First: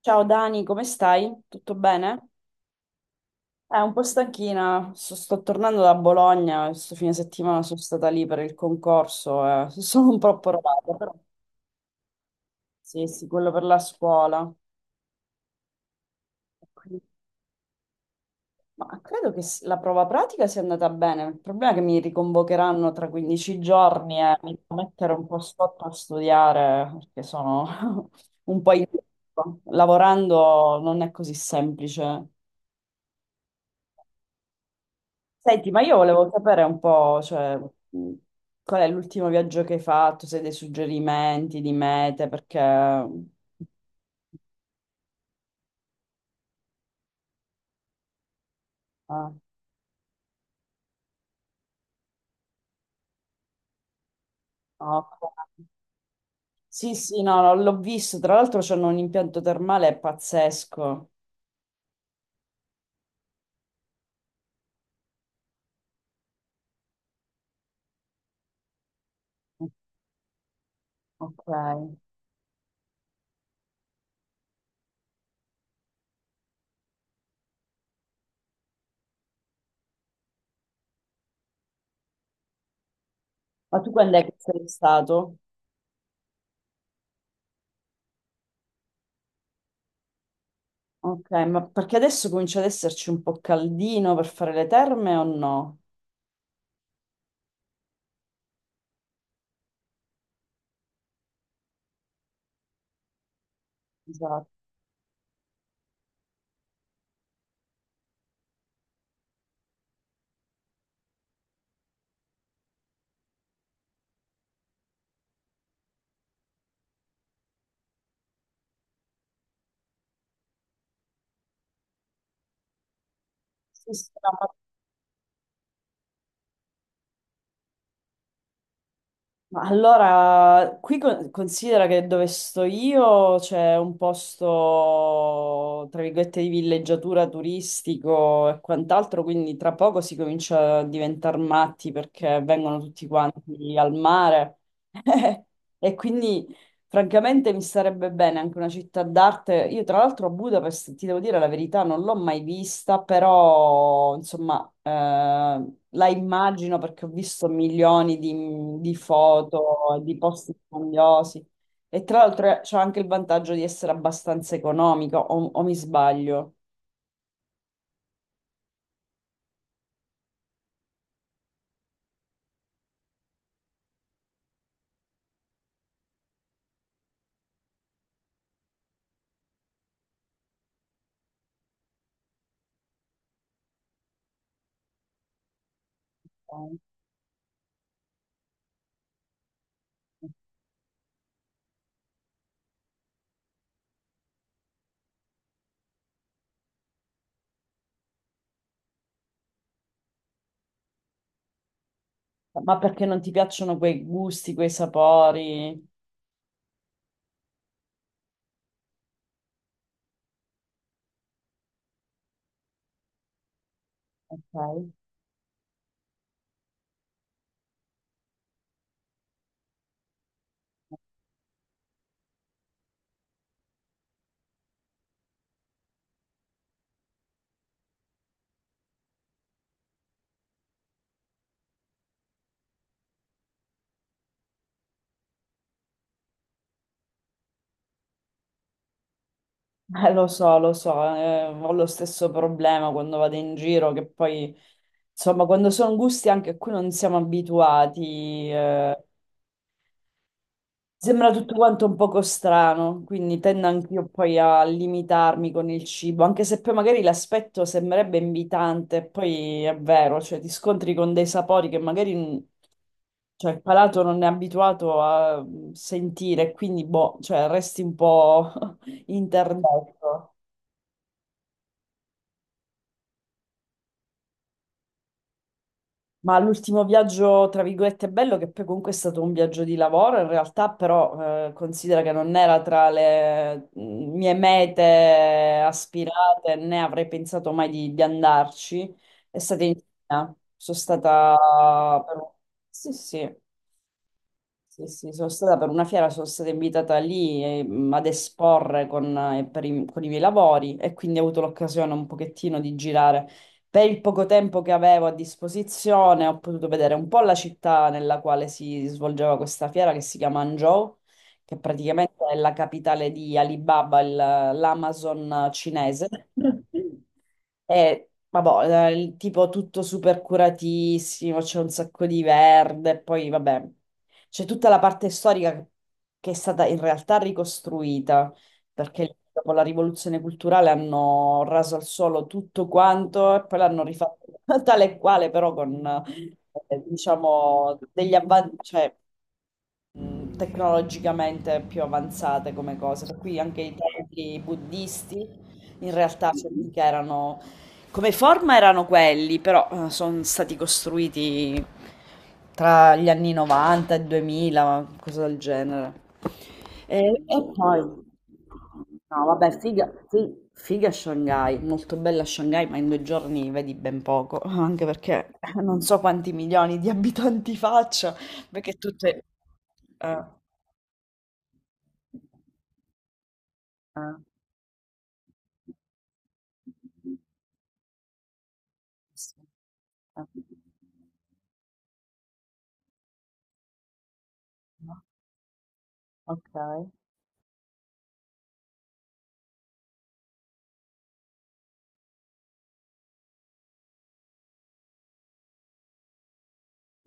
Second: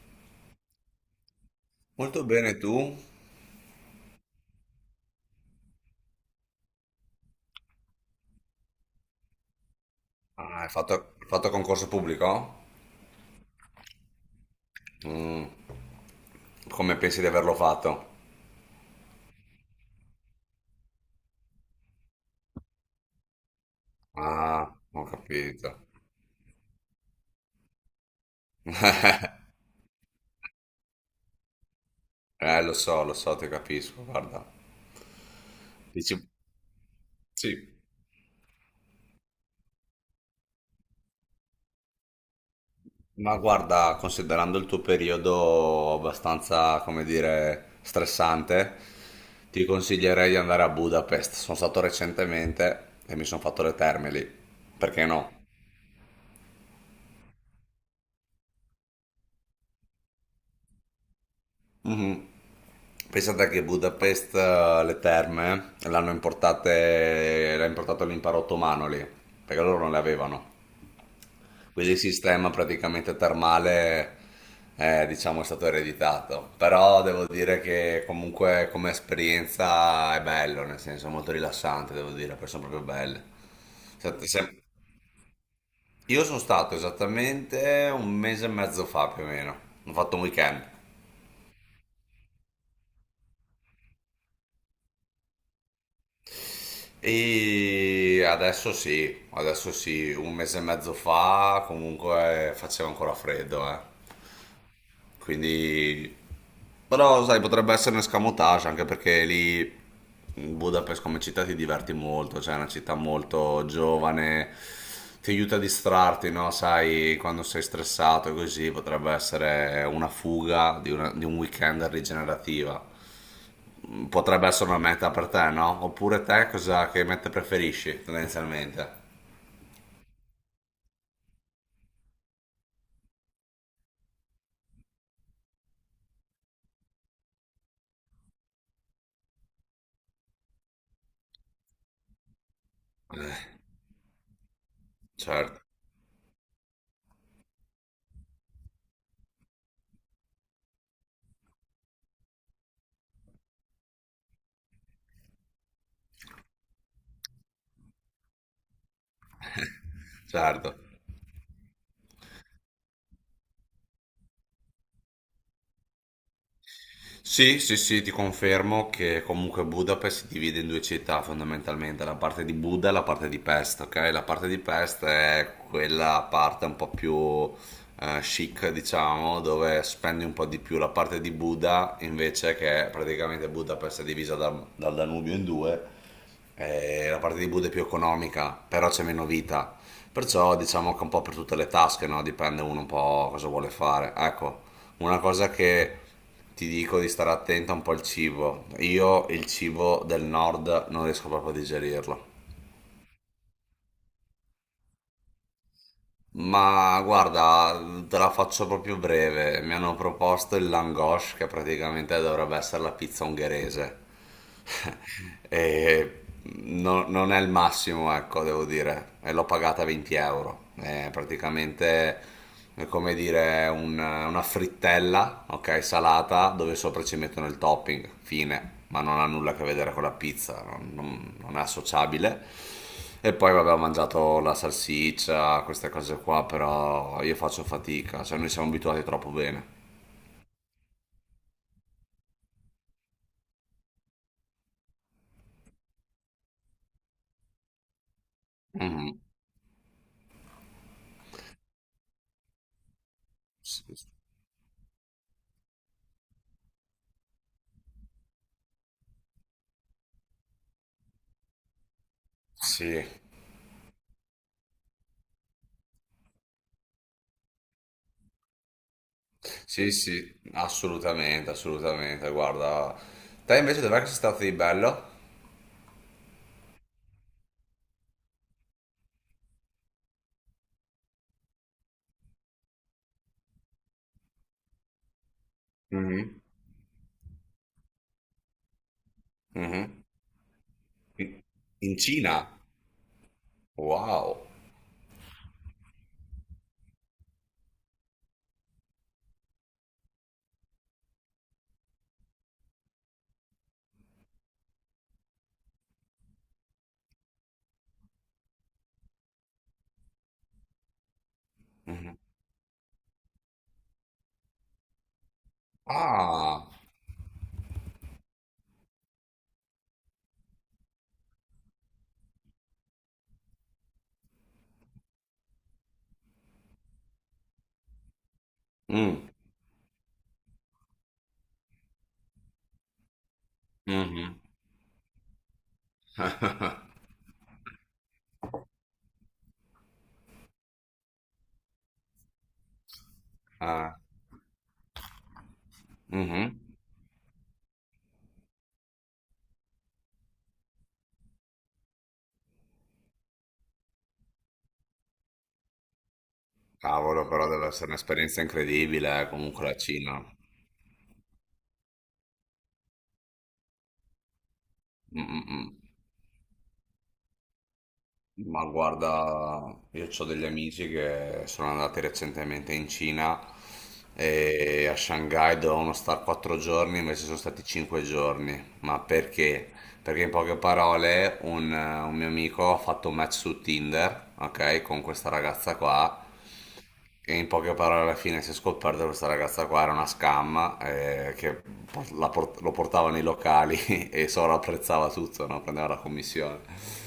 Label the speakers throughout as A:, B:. A: Ciao Dani, come stai? Tutto
B: Molto
A: bene?
B: bene tu.
A: Un po' stanchina, sto tornando da Bologna, questo fine settimana sono stata lì per il concorso, sono un po'
B: Ah,
A: approvata, però
B: hai fatto concorso pubblico?
A: sì, sì, quello per la scuola.
B: Mm, come
A: Quindi-
B: pensi di averlo fatto?
A: Ma credo che la prova pratica sia andata bene, il problema è che mi riconvocheranno tra 15 giorni e mi devo
B: Ah, ho
A: mettere un po'
B: capito.
A: sotto a studiare perché sono un po' in... Lavorando non è così semplice.
B: Lo so, ti capisco, guarda.
A: Senti, ma io
B: Dici,
A: volevo sapere un po', cioè,
B: sì.
A: qual è l'ultimo viaggio che hai fatto, se hai dei suggerimenti di mete, perché...
B: Ma guarda, considerando il tuo periodo abbastanza, come dire, stressante,
A: Ah,
B: ti consiglierei di andare a Budapest. Sono stato recentemente e mi sono fatto le terme lì. Perché no?
A: ok. Sì, sì, no, no, l'ho visto, tra l'altro c'hanno un impianto termale pazzesco.
B: Mhm. Pensate che Budapest, le terme, l'hanno importate, l'ha importato l'impero ottomano lì, perché loro non le avevano.
A: Ok.
B: Quindi
A: Ma
B: il sistema praticamente termale, diciamo, è stato ereditato. Però devo dire che comunque come esperienza è bello, nel senso è molto rilassante, devo dire, perché sono proprio belle.
A: tu quando è
B: Sette-
A: che
B: se-
A: sei stato?
B: Io sono stato esattamente un mese e mezzo fa più o meno, ho fatto un weekend.
A: Ok, ma perché adesso comincia ad esserci un po' caldino per fare le terme o no?
B: E adesso sì, un mese e mezzo fa comunque faceva ancora freddo, eh.
A: Esatto.
B: Quindi, però sai, potrebbe essere un escamotage anche perché lì Budapest come città ti diverti molto, cioè è una città molto giovane, ti aiuta a distrarti, no? Sai, quando sei stressato e così potrebbe essere una fuga di, una- di un weekend rigenerativa,
A: Sì, sì,
B: potrebbe
A: no,
B: essere una meta per te, no? Oppure te cosa che meta preferisci tendenzialmente?
A: ma allora, qui considera che dove sto io c'è un posto, tra virgolette, di villeggiatura turistico e quant'altro, quindi tra poco si comincia a diventare matti perché vengono tutti quanti al mare.
B: Certo,
A: E quindi francamente mi starebbe bene anche una città d'arte. Io tra l'altro a Budapest, ti devo dire la verità, non l'ho mai vista, però insomma la immagino perché ho visto milioni di foto, di posti
B: certo.
A: grandiosi e tra l'altro c'è anche il vantaggio di essere abbastanza economico, o mi sbaglio?
B: Sì, sì, sì, ti confermo che comunque Budapest si divide in due città fondamentalmente, la parte di Buda e la parte di Pest, ok? La parte di Pest è quella parte un po' più chic, diciamo, dove spendi un po' di più. La parte di Buda invece che praticamente Budapest è divisa dal Danubio in due. La parte di Buda è più economica, però c'è meno vita. Perciò diciamo che un po' per tutte le tasche, no? Dipende uno un po' cosa vuole fare. Ecco, una cosa che ti dico di stare attento è un po' il cibo. Io il cibo del nord non riesco proprio a digerirlo.
A: Ma perché non ti piacciono quei gusti, quei sapori?
B: Ma guarda, te la faccio proprio breve. Mi hanno proposto il langosce, che praticamente dovrebbe essere la pizza ungherese.
A: Ok.
B: E non è il massimo, ecco, devo dire. E l'ho pagata 20 euro. È praticamente è come dire una frittella, ok, salata, dove sopra ci mettono il topping. Fine. Ma non ha nulla a che vedere con la pizza, non è associabile. E poi vabbè, ho mangiato la salsiccia, queste cose qua, però io faccio fatica, cioè noi siamo abituati troppo bene.
A: Lo so, ho lo stesso problema quando vado in giro, che poi, insomma, quando sono gusti anche a cui non siamo abituati,
B: Mhm.
A: sembra tutto quanto un poco strano, quindi tendo
B: Sì.
A: anch'io poi a limitarmi con il cibo, anche se poi magari l'aspetto sembrerebbe invitante, poi è vero, cioè ti scontri con dei sapori che magari,
B: Sì.
A: cioè, il palato non è abituato a sentire, quindi, boh, cioè, resti un po'
B: Sì, sì,
A: interdetto.
B: assolutamente, assolutamente. Guarda, te invece dov'è che sei stato di bello?
A: Ma l'ultimo viaggio, tra virgolette, bello, che poi comunque è stato un viaggio di lavoro, in realtà però considera che non era tra le mie mete
B: Mhm,
A: aspirate, né avrei pensato mai di, di andarci, è stata in
B: mhm.
A: Cina. Sono
B: In in
A: stata per
B: Cina?
A: sì, sì.
B: Wow.
A: Sì, sì, sono stata per una fiera, sono stata invitata lì ad esporre con, per i, con i miei lavori e quindi ho avuto l'occasione un pochettino di girare. Per il poco tempo che avevo a disposizione ho potuto vedere un po' la città nella quale si svolgeva questa fiera che si chiama Hangzhou, che
B: Mhm.
A: praticamente è la capitale di Alibaba, l'Amazon cinese.
B: Ah,
A: E vabbè, il tipo tutto super curatissimo, c'è un sacco di verde, poi vabbè. C'è tutta la parte storica che è stata in realtà ricostruita, perché
B: mm,
A: dopo la rivoluzione culturale hanno raso al suolo tutto quanto e poi l'hanno rifatto
B: mhm.
A: tale e quale, però con, diciamo, degli avanti, cioè tecnologicamente più avanzate come cose. Per cui anche i
B: Ah,
A: templi buddisti in realtà
B: mhm.
A: che erano come forma erano quelli, però sono stati costruiti tra gli anni 90 e 2000, cosa del genere.
B: Cavolo, però
A: E
B: deve essere
A: poi,
B: un'esperienza incredibile,
A: no, vabbè,
B: comunque la
A: figa,
B: Cina.
A: figa Shanghai, molto bella Shanghai, ma in due giorni vedi ben poco, anche
B: Mm,
A: perché
B: mm, mm.
A: non so quanti milioni di abitanti faccia.
B: Ma
A: Perché tutte...
B: guarda, io ho
A: Ah,
B: degli amici che sono andati recentemente in Cina
A: ah.
B: e a Shanghai dovevano stare quattro giorni, invece sono stati cinque giorni. Ma
A: Sì.
B: perché? Perché
A: Ah.
B: in poche parole un mio amico ha fatto un match su Tinder, ok,
A: No?
B: con questa ragazza qua,
A: Ok,
B: e in poche parole alla fine si è scoperto che questa ragazza qua era una scam, che lo portava nei locali e sovrapprezzava tutto, no? Prendeva la commissione.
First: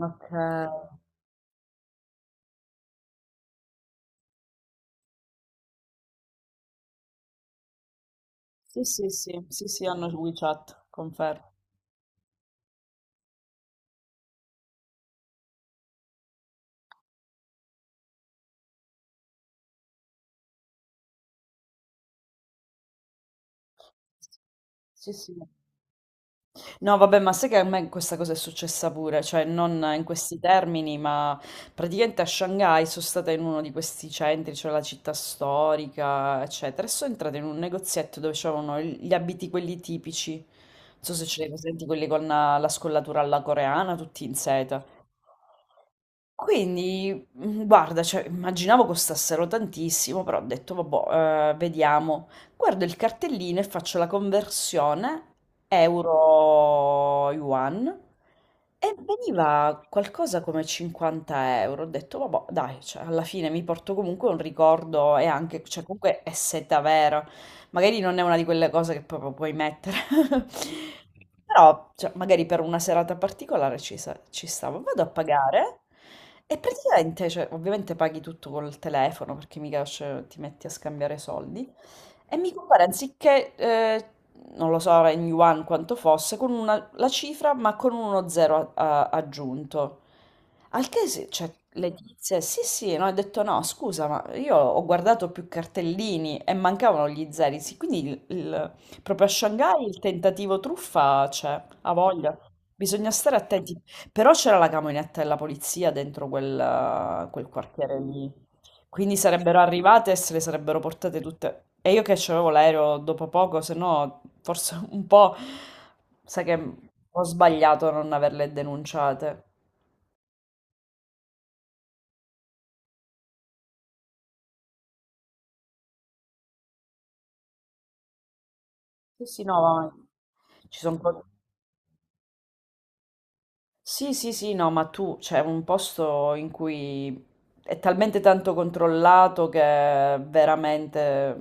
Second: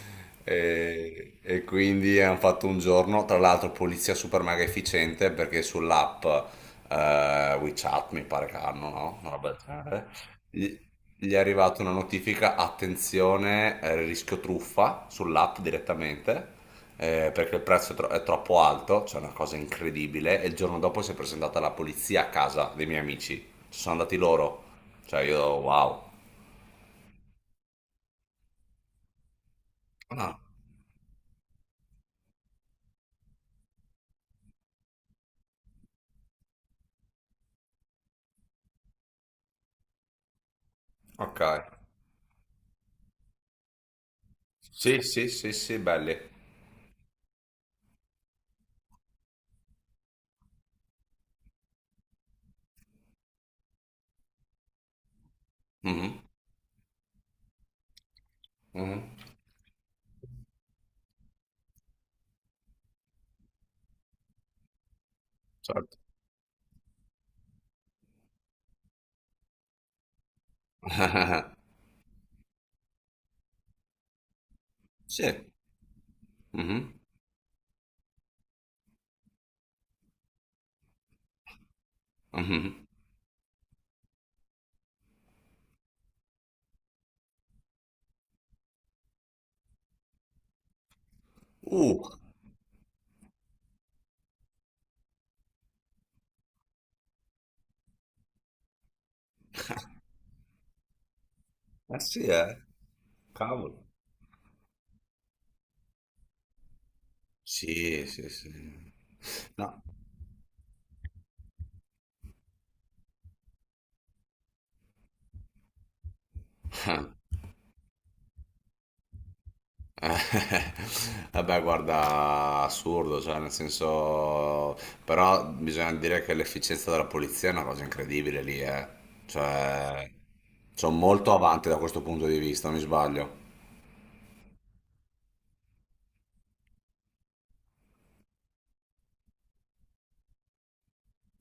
A: okay.
B: E quindi hanno fatto un giorno, tra l'altro polizia super mega efficiente perché sull'app WeChat mi pare che
A: Sì,
B: hanno,
A: sì,
B: no? Una
A: sì,
B: roba del
A: sì, sì,
B: genere.
A: hanno
B: Gli
A: WeChat,
B: gli è
A: confermo.
B: arrivata una notifica, attenzione, rischio truffa sull'app direttamente, perché il prezzo è, è troppo alto, c'è cioè una cosa incredibile, e il giorno dopo si è presentata la polizia a casa dei miei amici, ci sono andati loro,
A: Sì,
B: cioè
A: sì.
B: io, wow.
A: No, vabbè, ma sai che a me questa cosa è successa pure, cioè non in questi
B: Ah,
A: termini, ma praticamente a Shanghai sono stata in uno di questi centri, cioè la città storica, eccetera, e sono entrata in un negozietto dove c'erano gli abiti quelli tipici, non so se ce
B: ok,
A: li hai presenti, quelli con la, la scollatura alla coreana, tutti in seta.
B: sì, sì, sì, sì, belli.
A: Quindi, guarda, cioè, immaginavo costassero tantissimo, però ho detto, vabbè, vediamo. Guardo il cartellino e faccio la conversione
B: Mhm,
A: euro-yuan e
B: mhm.
A: veniva qualcosa come 50€. Ho detto, vabbè, dai, cioè, alla fine mi porto comunque un ricordo e anche, cioè,
B: Certo.
A: comunque è seta vera. Magari non è una di quelle cose che proprio puoi mettere. Però, cioè, magari per una serata particolare ci, ci stavo. Vado a
B: Sì.
A: pagare e
B: Mhm,
A: praticamente, cioè, ovviamente paghi tutto col telefono perché mica cioè, ti metti a scambiare soldi. E mi compare
B: mhm.
A: anziché, non lo so, in yuan quanto fosse, con una, la cifra ma con uno zero aggiunto. Al che, cioè, le
B: Uh,
A: tizie, sì sì, no, ho detto no, scusa, ma io ho guardato più cartellini e mancavano gli zeri, sì, quindi proprio a Shanghai il tentativo truffa c'è, ha
B: eh sì,
A: voglia.
B: eh.
A: Bisogna stare attenti.
B: Cavolo.
A: Però c'era la camionetta della polizia dentro quel, quel quartiere
B: Sì, sì,
A: lì.
B: sì.
A: Quindi sarebbero
B: No.
A: arrivate e se le sarebbero portate tutte. E io che c'avevo l'aereo dopo poco, se no forse un po'... Sai che ho sbagliato a non averle denunciate.
B: Eh, vabbè, guarda, assurdo, cioè, nel senso, però bisogna dire che l'efficienza della polizia è una cosa incredibile lì, eh.
A: Sì, sì, no, ma
B: Cioè,
A: ci
B: sono
A: sono... po-
B: molto avanti da questo punto di vista, mi sbaglio.
A: Sì, sì, sì, no, ma tu c'è un posto in cui è talmente tanto controllato che veramente...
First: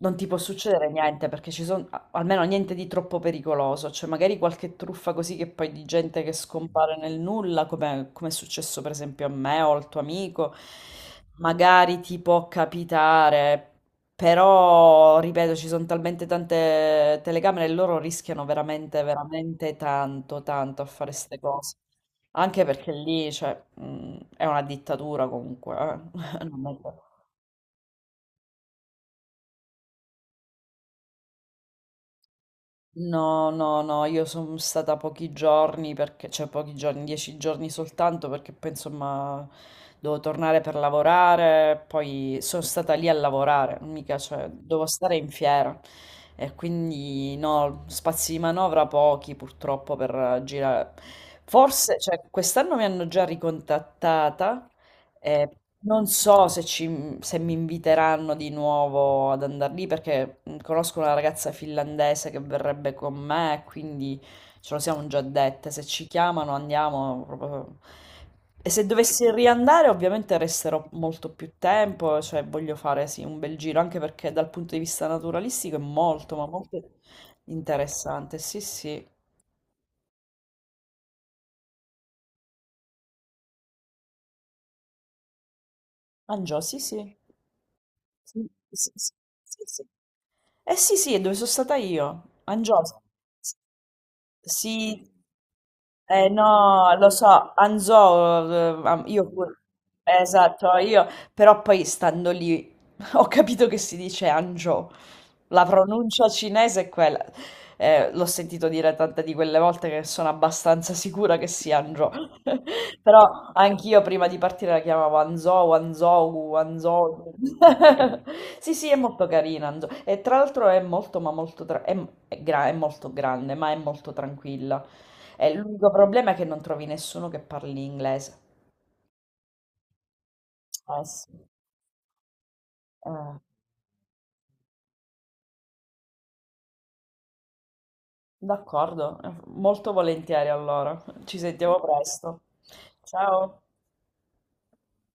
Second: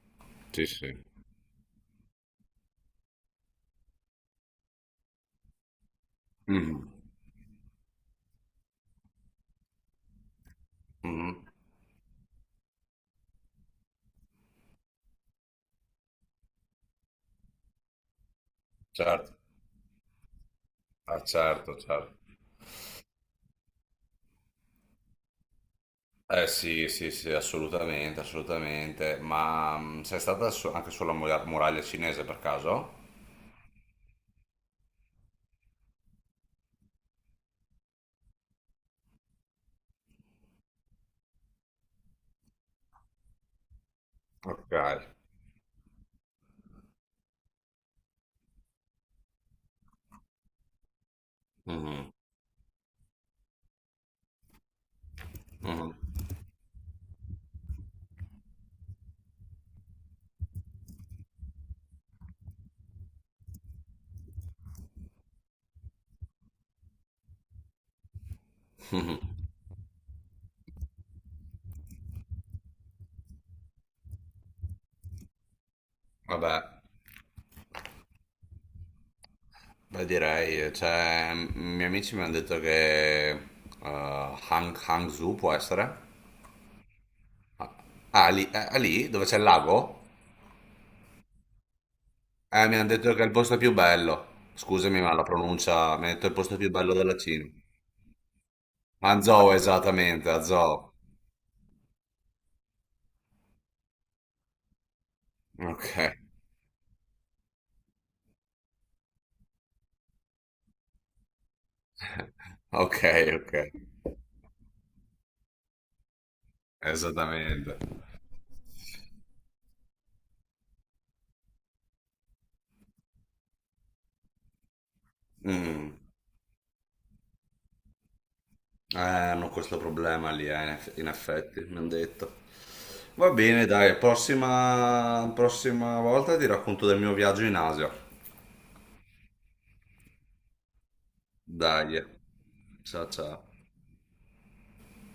A: non ti può
B: Sì,
A: succedere
B: sì.
A: niente perché ci sono almeno niente di troppo pericoloso, cioè magari qualche truffa così che poi di gente che
B: Mhm,
A: scompare nel nulla, come, come è successo per esempio a me o al tuo amico,
B: mhm.
A: magari ti può capitare, però ripeto, ci sono talmente tante telecamere e loro rischiano veramente,
B: Certo.
A: veramente tanto, tanto a fare
B: Ah,
A: queste cose.
B: certo, certo.
A: Anche perché lì, cioè, è una dittatura comunque, eh.
B: Eh
A: Non è
B: sì,
A: che-
B: sì, sì, assolutamente, assolutamente. Ma sei stata anche sulla muraglia cinese per caso?
A: No, no, no, io sono stata pochi giorni perché, cioè pochi giorni, 10 giorni soltanto perché poi insomma devo tornare per lavorare, poi sono stata lì a lavorare, mica, cioè
B: Ok.
A: devo stare in fiera e quindi no, spazi di manovra pochi purtroppo per girare. Forse,
B: Mhm,
A: cioè quest'anno mi hanno già ricontattata eh,
B: mhm.
A: non so se, se mi inviteranno di nuovo ad andare lì perché conosco una ragazza finlandese che verrebbe con me, quindi ce lo siamo già dette. Se ci chiamano andiamo proprio- E se dovessi riandare, ovviamente resterò molto più tempo, cioè voglio fare sì, un bel giro, anche perché dal punto di vista naturalistico è molto, ma
B: Vabbè.
A: molto interessante. Sì, sì.
B: Beh, direi, cioè, i miei amici mi hanno detto che Hangzhou può essere?
A: Angio, sì, sì.
B: Ah,
A: Sì,
B: lì,
A: sì,
B: lì,
A: sì,
B: dove c'è il
A: sì, sì.
B: lago?
A: Eh sì, sì, è dove sono stata io,
B: Mi hanno
A: Angiosa.
B: detto che è il
A: S-
B: posto più bello. Scusami,
A: Sì,
B: ma la pronuncia, mi hanno detto è
A: eh
B: il posto più bello
A: no, lo
B: della Cina.
A: so, Anzò, io
B: Hangzhou,
A: pure,
B: esattamente,
A: esatto,
B: Hangzhou.
A: io, però poi stando lì ho capito che si dice Angiò. La
B: Ok,
A: pronuncia cinese è quella. L'ho sentito dire tante di quelle volte che sono abbastanza sicura che sia Hangzhou.
B: ok,
A: Però
B: ok,
A: anch'io prima di partire la chiamavo Hangzhou, Hangzhou, Hangzhou.
B: esattamente.
A: Sì, sì, è molto carina Hangzhou. E tra l'altro è molto, ma molto, tra- è, è molto grande, ma è molto tranquilla. E l'unico
B: Mm.
A: problema è che non trovi nessuno che parli inglese.
B: Hanno questo problema lì,
A: Eh
B: in
A: sì.
B: effetti, mi hanno detto. Va
A: Eh,
B: bene, dai, prossima volta ti racconto del mio viaggio in Asia.
A: d'accordo, molto volentieri allora. Ci sentiamo
B: Dai, eh.
A: presto.
B: Ciao ciao.
A: Ciao.